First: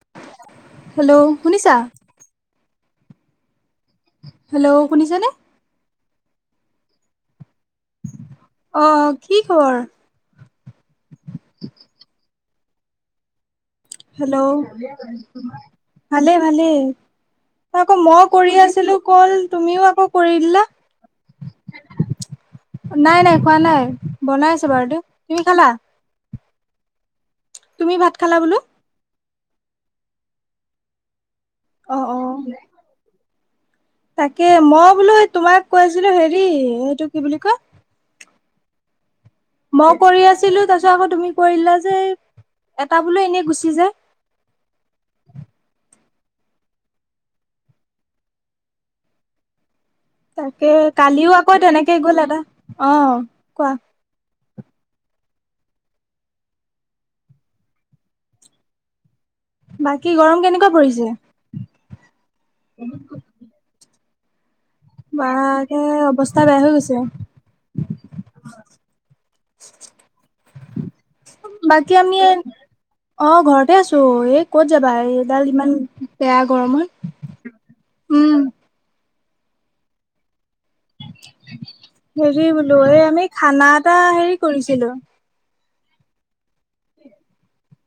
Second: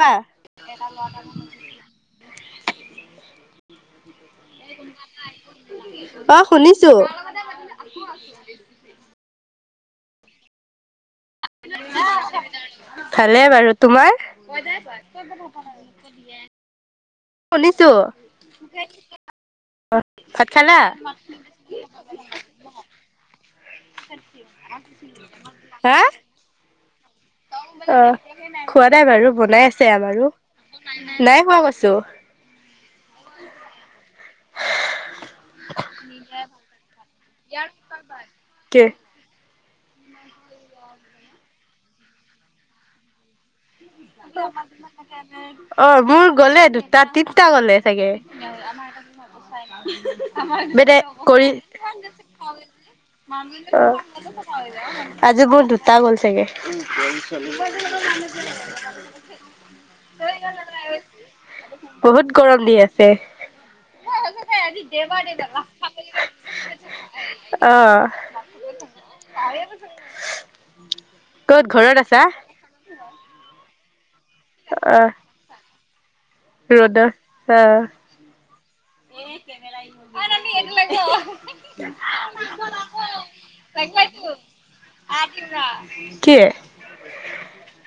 অ hello, শুনিছা? Hello শুনিছানে? অ', শুনিছোঁ। অ', কি খবৰ? ভাল। হেল্ল', ভালে ভালে। শুনিছো আকৌ মই কৰি আছিলোঁ কল, তুমিও আকৌ কৰি ভাত দিলা। খালা নাই নাই। খোৱা নাই বনাই আছে বাৰু দে। তুমি খালা? হা। তুমি ভাত অ', খালা বোলো? খোৱা নাই বাৰু বনাই আছে আমাৰো। নাই খোৱা কৈছোঁ। অ' অ' তাকে মই বোলো তোমাক কৈ আছিলোঁ, হেৰি এইটো কি বুলি কয় কে মই কৰি আছিলোঁ, তাৰ পিছত আকৌ তুমি কৰিলা যে এটা বোলো এনেই গুচি যায়। অ', মোৰ গলে দুটা-তিনটা গ'লে চাগে। [unintelligible] তাকে কালিও আকৌ তেনেকে গ'ল এটা। অ' কোৱা [unintelligible] আজি মোৰ দুটা গ'ল চাগে। বাকী গৰম কেনেকুৱা পৰিছে? বহুত গৰম দি আছে। বাকে অৱস্থা বেয়া হৈ গৈছে [unintelligible] অ'। [unintelligible] ক'ত ঘৰত বাকী আমি আছা অ', ঘৰতে আছোঁ। তো, এই ক'ত যাবা অ এইডাল ইমান বেয়া গৰমত [unintelligible] উম [unintelligible] হেৰি বোলো এই আমি খানা এটা হেৰি কৰিছিলোঁ। কি?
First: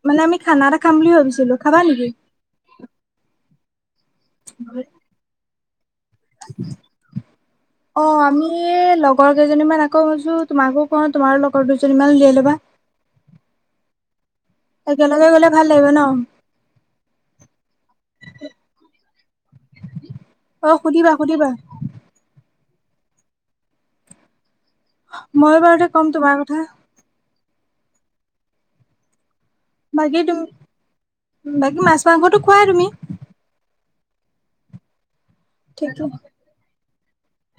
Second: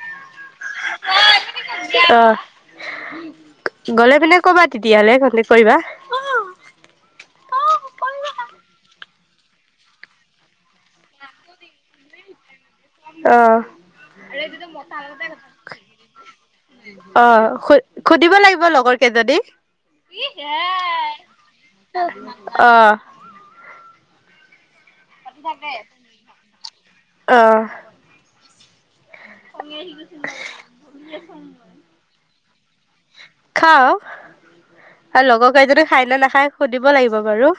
মানে আমি খানা এটা খাম বুলি ভাবিছিলোঁ, খাবা নেকি? অহ গ'লে পিনে কবা তেতিয়াহ'লে কনটেক কৰিবা। [inaudible] [unintelligible] অ', আমি লগৰ কেইজনীমান আকৌ ভাবিছোঁ, তোমাকো কওঁ তোমাৰো লগৰ দুজনী মান লৈ ল'বা। অ'। একেলগে গলে ভাল লাগিব ন অ', সুধিব লাগিব লগৰ কে যদি অ', সুধিবা সুধিবা। অ'। মই বাৰু তে ক'ম তোমাৰ কথা। অ'। বাকী তুমি বাকী মাছ মাংসটো খোৱাই তুমি খাও। আৰু লগৰ কেইজনী ঠিকে খাই নে নাখায় সুধিব লাগিব বাৰু।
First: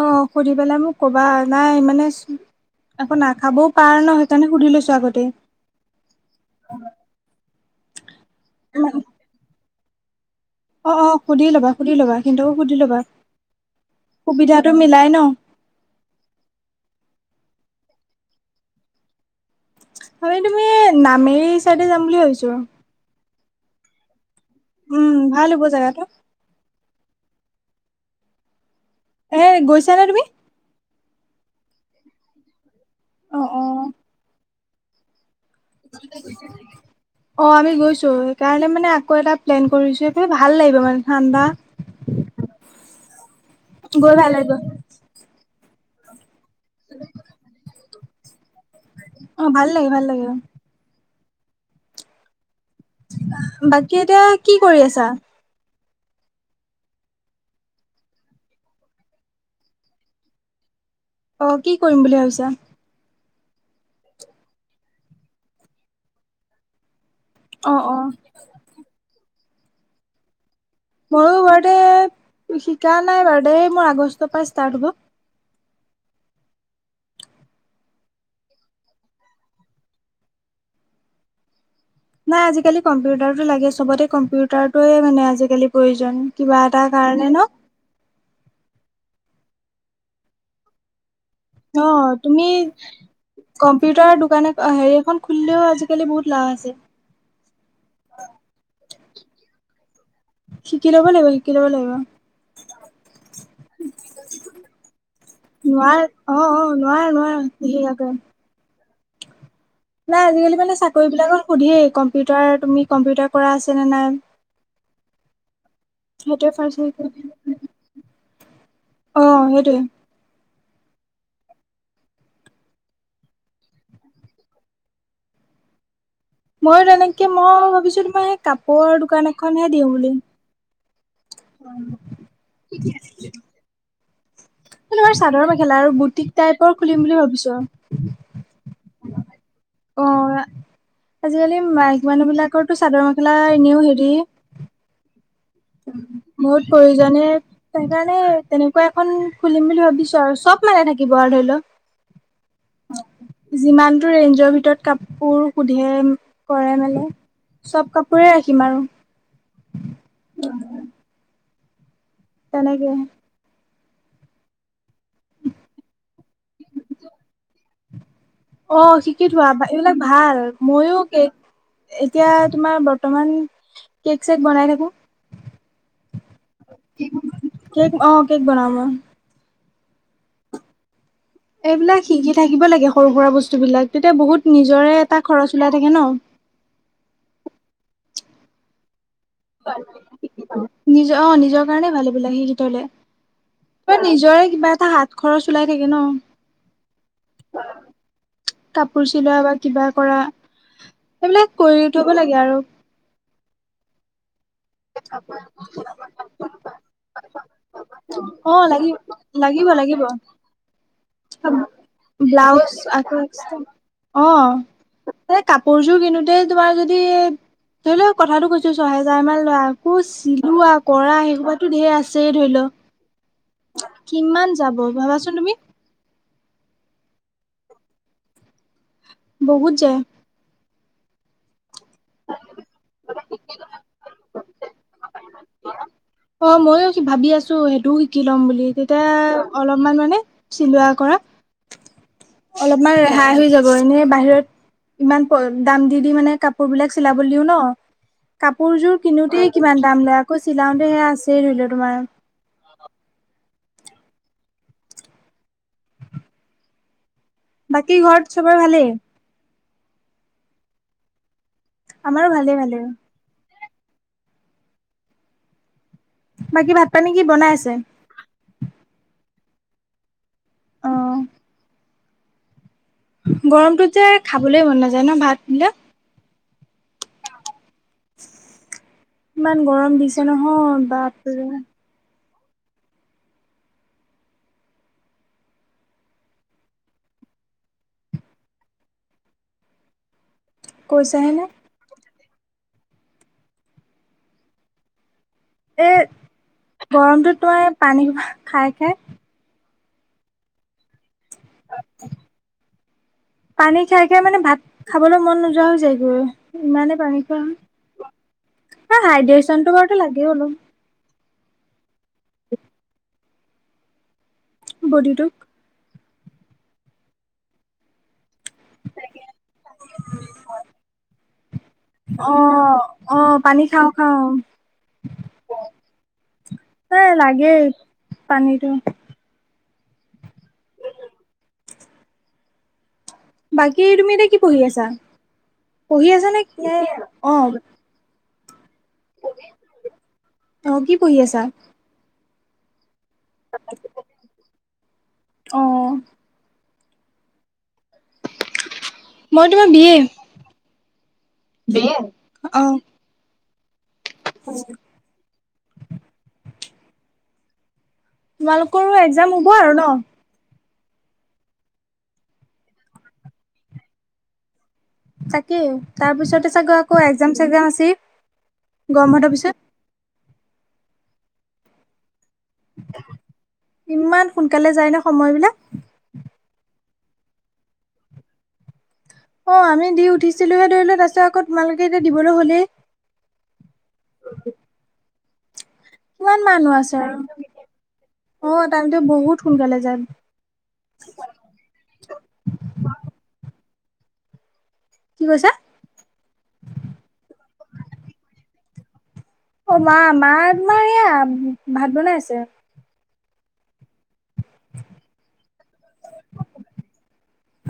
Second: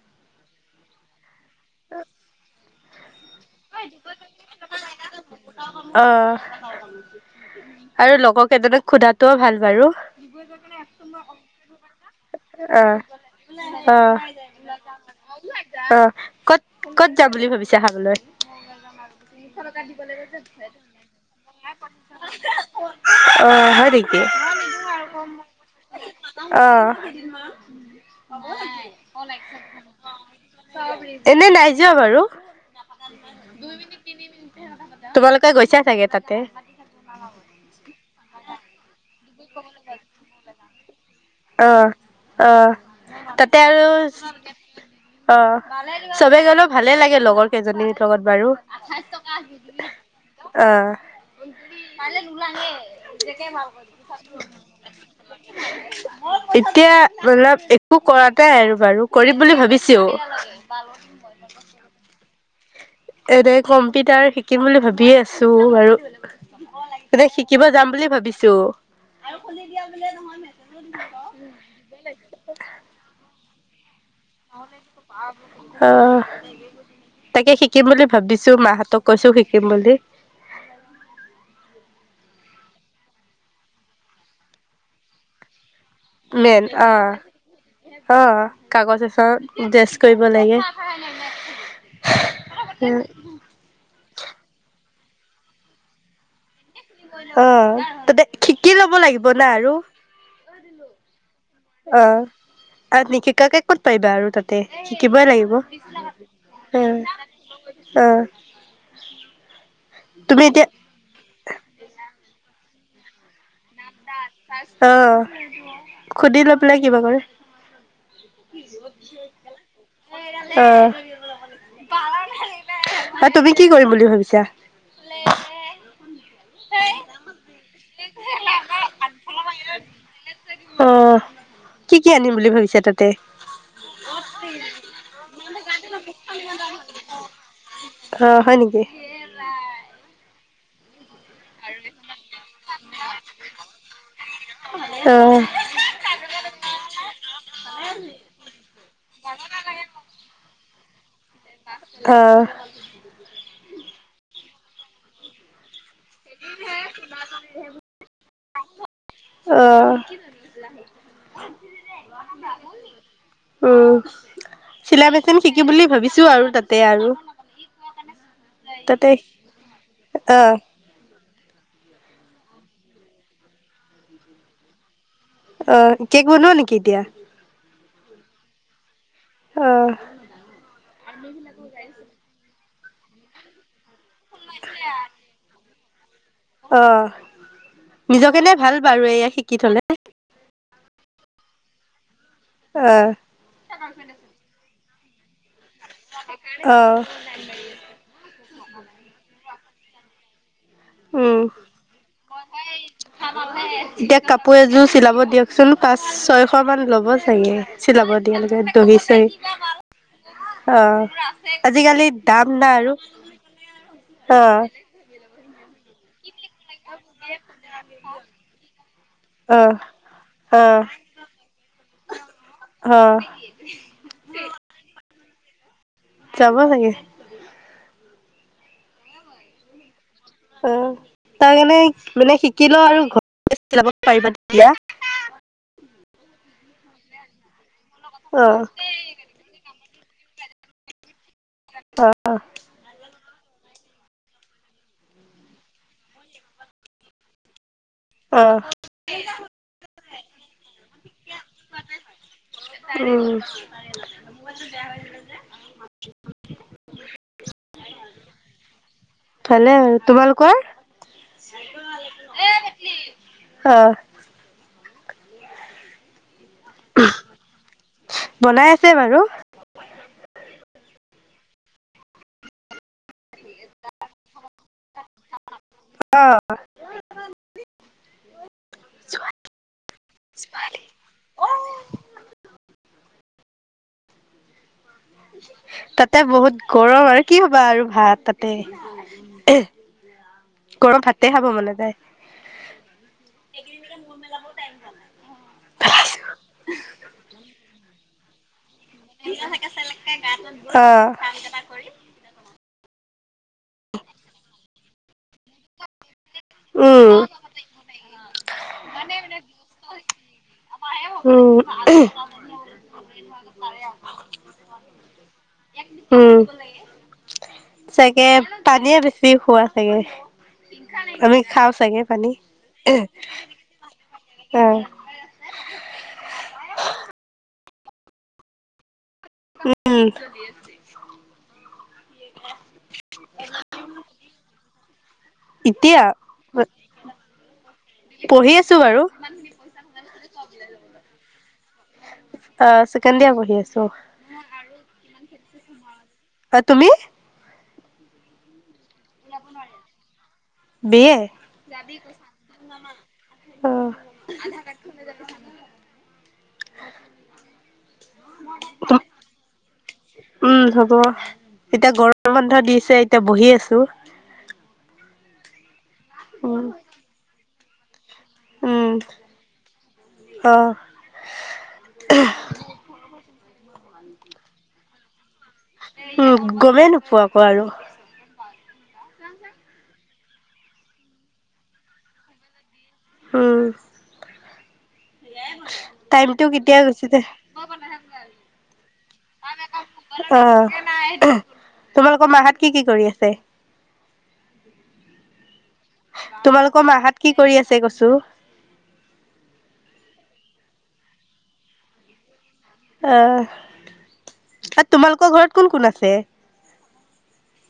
অ', সুধি পেলাই মোক কবা নাই মানে খাবও পাৰা ন সেইকাৰণে সুধি লৈছোঁ আগতে। অহ আৰু লগৰ কেইজনীক সোধাটোও ভাল বাৰু। কিন্তু সুধি অহ ল'বা সুবিধাটো মিলাই ন? অ', ‌ ক'ত ক'ত যাম বুলি ভাবিছা খাবলৈ। আমি তুমি নামেৰি চাইডে যাম বুলি ভাবিছো [unintelligible] অ', হয় নেকি? উম ভাল হ'ব জেগাটো অ'। এ গৈছানে তুমি [unintelligible] এনে নাই যোৱা বাৰু অ', অ', তোমালোকে গৈছা অ', চাগে তাতে আমি গৈছোঁ, সেইকাৰণে মানে আকৌ এটাত প্লেন কৰিছোঁ, সেইকাৰণে ভাল লাগিব মানে। ঠাণ্ডা অ', অ', তাতে আৰু গৈ ভাল লাগিব অ' চবে গ'লেও ভালে লাগে লগৰ কেইজনীৰ লগত বাৰু। আঠাইশ টকা অ', ভাল লাগে ভাল লাগে অ'। বাকী এতিয়া কি কৰি আছা [unintelligible] এতিয়া অলপ একো কৰা নাই আৰু বাৰু কৰিম বুলি ভাবিছোঁ। অ', কি কৰিম বুলি [unintelligible] ভাবিছা এনে কম্পিউটাৰ শিকিম বুলি ভাবিয়ে আছোঁ বাৰু। এতিয়া শিকিব অ', যাম অ', বুলি ভাবিছোঁ। ময়োও এইবাৰতে শিকা নাই বাৰ্ডে মোৰ আগষ্টৰ পৰা ষ্টাৰ্ট হ'ব। অ'। তাকে শিকিম বুলি ভাবিছোঁ, মাহঁতক কৈছো শিকিম বুলি। নাই আজিকালি কম্পিউটাৰটো লাগে চবতে কম্পিউটাৰটোয়ে মানে আজিকালি প্ৰয়োজন কিবা মেইন এটা অ'। কাৰণে ন। অ কাগজ [unintelligible] ডেষ্ট কৰিব লাগে। অ', তুমি কম্পিউটাৰ দোকানে হেৰি এখন খুলিলেও আজিকালি বহুত লাভ আছে। অ', তাতে শিকি ল'ব লাগিব না আৰু। শিকি ল'ব লাগিব, শিকি ল'ব লাগিব। অ। আৰু নিশিকাকে ক'ত পাৰিবা আৰু তাতে শিকিবই লাগিব অ'। সি অ। আছে। নাই তুমি আজিকালি এতিয়া মানে চাকৰিবিলাকত সুধেই কম্পিউটাৰ, তুমি কম্পিউটাৰ কৰা আছে নে নাই? অ', সুধি সেইটোৱে লৈ পেলাই ফাৰ্ষ্ট কিবা কৰে। অ', সেইটোৱেই। অ'। বা তুমি কি কৰিম বুলি ভাবিছা? ময়ো তেনেকে মই ভাবিছোঁ তোমাৰ সেই কাপোৰৰ দোকান এখনহে দিওঁ বুলি। অহ, কি কি আনিম বুলি ভাবিছা তাতে? ম‌ই তোমাৰ চাদৰ মেখেলা আৰু বুটিক টাইপৰ খুলিম বুলি ভাবিছোঁ আৰু। অ', হয় নেকি? অ'। আজিকালি মাইকী মানুহ বিলাকৰতো চাদৰ মেখেলা এনেও হেৰি অ। বহুত প্ৰয়োজনে সেইকাৰণে তেনেকুৱা এখন খুলিম বুলি ভাবিছোঁ আৰু চব। মানে থাকিব আৰু ধৰি লওক। অ'। যিমানটো ৰেঞ্জৰ ভিতৰত কাপোৰ সুধে কৰে মেলে চব কাপোৰেই ৰাখিম আৰু। অ'। তেনেকে উম, চিলাই মেচিন শিকিম বুলি ভাবিছোঁ আৰু তাতে আৰু। অ', তাতে শিকি থোৱা এইবিলাক অ ভাল মইও কেক, এতিয়া তোমাৰ বৰ্তমান কেক চেক বনাই থাকোঁ। অ', কেক বনোৱা নেকি এতিয়া? কেক অ কেক বনাও মই অ'। এইবিলাক শিকি থাকিব লাগে সৰু সুৰা বস্তু বিলাক তেতিয়া বহুত নিজৰে এটা খৰচ ওলাই। থাকে ন? অ', নিজকেনে ভাল বাৰু এয়া শিকি থ'লে নিজৰ অ', নিজৰ কাৰণে ভালবিলাক সেই গতলে অ ত নিজৰে কিবা এটা হাত খৰচ ওলাই থাকে ন আ কাপোৰ চিলোৱা বা কিবা কৰা, উম এইবিলাক কৰি থ'ব লাগে আৰু [unintelligible] কাপোৰ এযোৰ চিলাব দিয়কচোন, পাঁচ ছয়শ মান ল'ব চাগে, চিলাব দিয়া অ লাগিব দহি চ লাগিব লাগিব। অ', আজিকালি দাম না ব্লাউজ আৰু আকৌ এক্সট্ৰা অ'। কাপোৰযোৰ কিনোতে তোমাৰ যদি, এ, ধৰি লওঁ কথাটো কৈছো ছয় হেজাৰ মান অ আকৌ অ চিলোৱা কৰা, সেইসোপাতো ধেৰ আছে ধৰি ল অ কিমান যাব ভাবাচোন তুমি। যাব চাগে। বহুত যায়। অ'। তাৰ কাৰণে মানে শিকি ল আৰু ঘৰতে চিলাব পাৰিবা তেতিয়া অ', ময়ো ভাবি আছোঁ সেইটোও শিকি লম অ বুলি, তেতিয়া অলপ অলপ মান মানে চিলোৱা কৰা অ অলপমান ৰেহাই হৈ যাব এনে বাহিৰত ইমান দাম দি দি মানে কাপোৰ বিলাক চিলাব দিও ন অ কাপোৰযোৰ কিনোতেই কিমান দাম লয়, আকৌ চিলাওতে সেয়া আছেই ধৰি লও তোমাৰ উম। [inaudible] বাকী ঘৰত চবৰে ভালেই? ভালে আৰু, তোমালোকৰ? আমাৰো ভালে ভালে অ'। বাকী ভাত পানী কি বনাই আছে বনাই আছে বাৰু অ'। গৰমটোত যে খাবলৈ মন নাযায় ন, ভাত বিলাক। [unintelligible] ইমান গৰম দিছে নহয় বাপৰে। [inaudible] তাতে বহুত গৰম আৰু কি হ'বা আৰু ভাত তাতে। গৰম ভাতে কৈছাহে নে খাব মন নেযায়। একদিন মোৰ মেলাব টাইম নেপাব এ, গৰমটোত তই পানী খাই, খাই। [inaudible] অ'। পানী খাইকে মানে ভাত খাবলৈ মন নোযোৱা হৈ যায়গৈ। ইমানে উম পানী খোৱা হাইড্ৰেযনতটো বাৰুতো লাগেই অলপ। উম। বডীটোক উম, চা তে পানীয়ে বেছি খোৱা চাগে, আমি খাওঁ চাগে পানী অ', অ', পানী খাওঁ। অ', এ লাগে। পানীটো উম। বাকী তুমি এতিয়া কি পঢ়ি আছা? এতিয়া পঢ়ি আছানে, নে, অ' পঢ়ি আছ আহ, কি পঢ়ি আছা? আহ ছেকেণ্ড ইয়াৰ পঢ়ি আছো। অ'। তুমি? মই তোমাৰ বি এ। B A. অ অ', [inaudible] তোমালোকৰো এক্মাম হ'ব আৰু ন। উম, হ'ব এতিয়া গৰম বন্ধ দিছে এতিয়া বহি আছো। তাকেই তাৰপিছতে উম, চাগৈ আকৌ এক্মাম, চেগজাম আছে গৰম বন্ধৰ পিছত। আহ। ইমান সোনকালে যায় ন সময়বিলাক। উম, গমেই নোপোৱাকৌ আৰু। অ, আমি দি উঠিছিলোহে ধৰি লোৱা তাৰপিছত আকৌ তোমালোকে এতিয়া দিবলৈ হ'লেই। উম। [inaudible] কিমান টাইমটোও মানুহ কেতিয়া আছে গুচি আৰু যায়। অ টাইমটো বহুত সোনকালে যায় অ'। তোমালোকৰ মা হত কি কি কৰি আছে। কি কৈছা? তোমালোকৰ মাহত কি কৰি আছে কৈছো। অ' মা, মা তোমাৰ এয়া ভাত বনাই আছে। অ' আৰু তোমালোকৰ ঘৰত কোন কোন আছে।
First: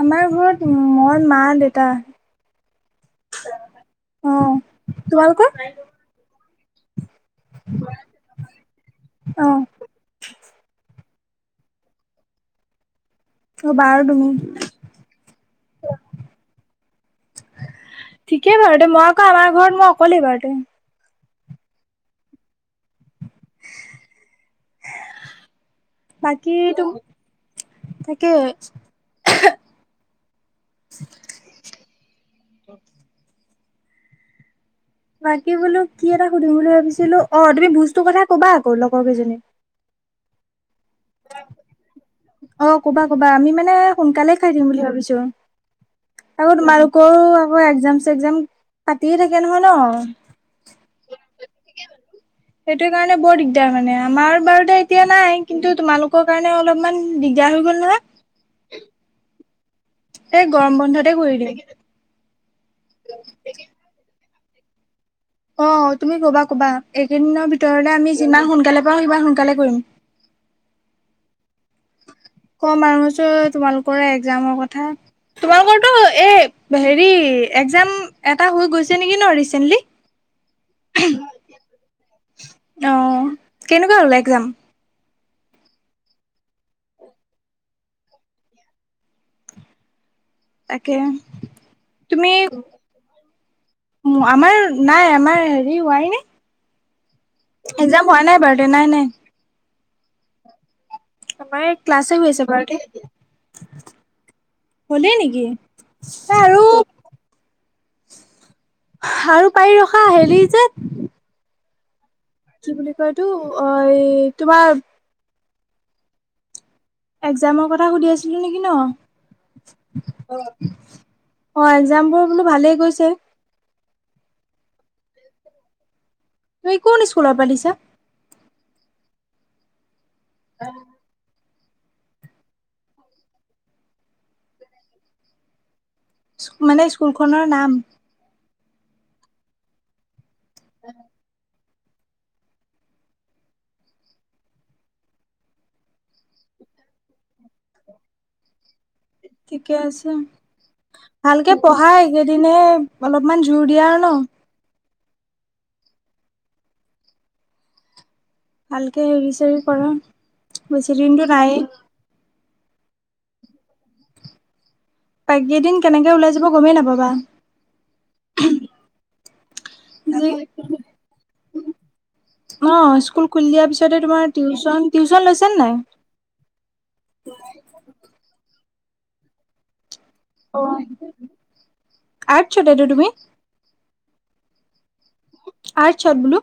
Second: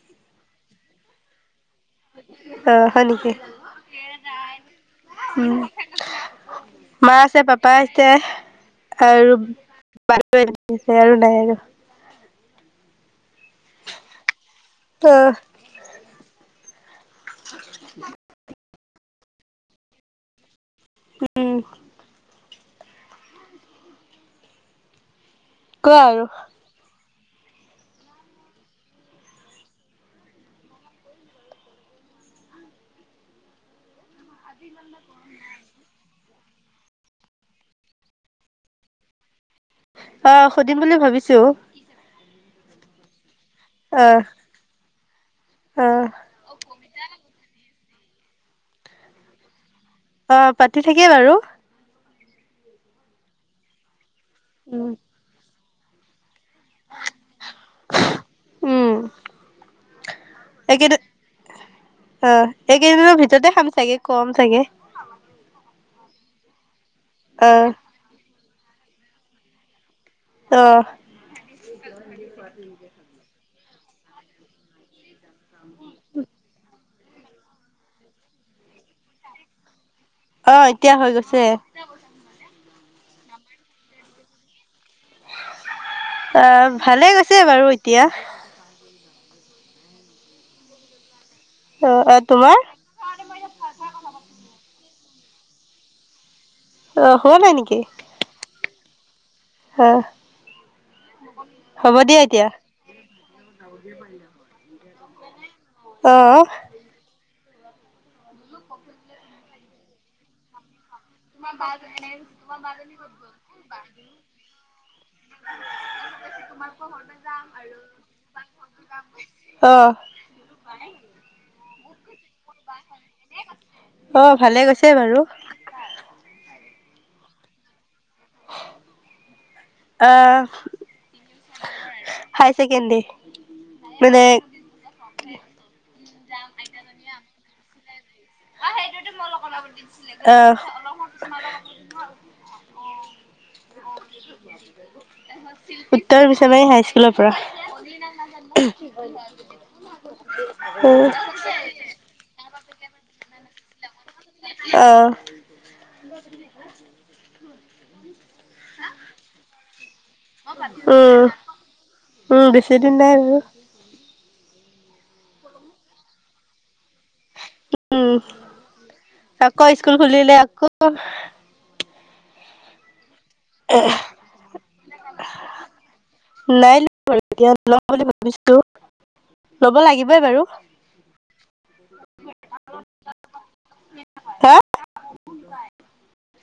আমাৰ ঘৰত মই মা দেউতা। অ', হয় নেকি? অহ' তোমালোকৰ। উম, মা আছে পাপা আছে আৰু অ [unintelligible] আৰু বাইৰু অ'বাৰ আৰু তুমি। ত [unintelligible] ঠিকেই বাৰু মই আকৌ আমাৰ ঘৰত মই অকলেই বাৰু। উম। কোৱা আৰু বাকী তো তাকে [unintelligible] আজিকালি। বাকী বোলো কি এটা সুধিম বুলি ভাবিছিলো অ' তুমি ভূজটো কথা কবা আকৌ লগৰ কেইজনীক। অ' সুধিম বুলি ভাবিছো। অ' ক'বা ক'বা আমি মানে আহ সোনকালে খাই দিম বুলি ভাবিছো। আহ আকৌ তোমালোকৰও আকৌ এক্মাম চেগজাম পাতিয়ে থাকে নহয় ন। অ' পাতি থাকে বাৰু। সেইটো কাৰণে বৰ দিগদাৰ মানে আমাৰ বাৰু উম এতিয়া নাই, কিন্তু তোমালোকক সেইটো কাৰণে অলপমান দিগদাৰ হৈ গ'ল নহয়। উম এই গৰম এইকেইদিন বন্ধতে কৰি দিম। অ' এইকেইদিনৰ ভিতৰতে খাম চাগে কম। তাকে অ' তুমি ক'বা ক'বা এইকেইদিনৰ আহ ভিতৰতে আমি যিমান সোনকালে পাওঁ সিমান সোনকালে কৰিম। অহ' ক মানুহ আছে তোমালোকৰ এক্সাম কথা। তোমালোকৰটো এই হেৰি এক্মাম এটা হৈ গৈছে নেকি ন ৰিচেন্টলি। অ' এতিয়া হৈ গৈছে। অহ, কেনেকুৱা হ'ল একজাম? অহ, ভালে গৈছে বাৰু এতিয়া। তাকে অ অ তুমি, তোমাৰ আমাৰ নাই আমাৰ হেৰি হোৱাই নাই। অহ, হোৱা নাই নেকি? এক্জাম হোৱা বাৰুতে নাই, নাই। অহ। আমাৰ ক্লাছে গৈছে এবাৰতে। হ'লেই নেকি? অহ। আৰু আৰু পাৰি ৰখা হেৰি যে [unintelligible] কি বুলি কয় এইটো অহ, তোমাৰ একজামৰ কথা সুধি আছিলোঁ নেকি ন'? অ অহ, একজামবোৰ বোলো ভালেই গৈছে। অহ, ভালে গৈছে বাৰু। তুমি কোন স্কুলৰ পৰা দিছা? অহ। হাইছেকেণ্ডাৰী, মানে মানে স্কুলখনৰ নাম? অহ, সেইটোতো মোৰ লগত কথা আছিলে। অহ। অ। [unintelligible] অহ। উত্তৰ বিশ্বানাৰী হাইস্কুলৰ পৰা। [unintelligible] ঠিকে আছে। অ', ভালকে পঢ়াই কেইদিনে অলপমান জোৰ দিয়া। ন অহ। [unintelligible] ভালকে হেৰি চেৰি কৰা, বেছি উম, দিনটো নাইয়ে। উম, বেছি দিন নাই আৰু। কেইদিন কেনেকে ওলাই যাব গমেই নাপাবা। উম, আকৌ স্কুল খুলিলে আকৌ। অহ, স্কুল খুলি দিয়াৰ পিছতে তোমাৰ টিউচন। টিউচন লৈছেনে নাই? নাই লোৱা এতিয়া লম বুলি ভাবিছোঁ লব লাগিব। অহ, আৰ্টছটেতো তুমি? হা? আৰ্টছত বোলো।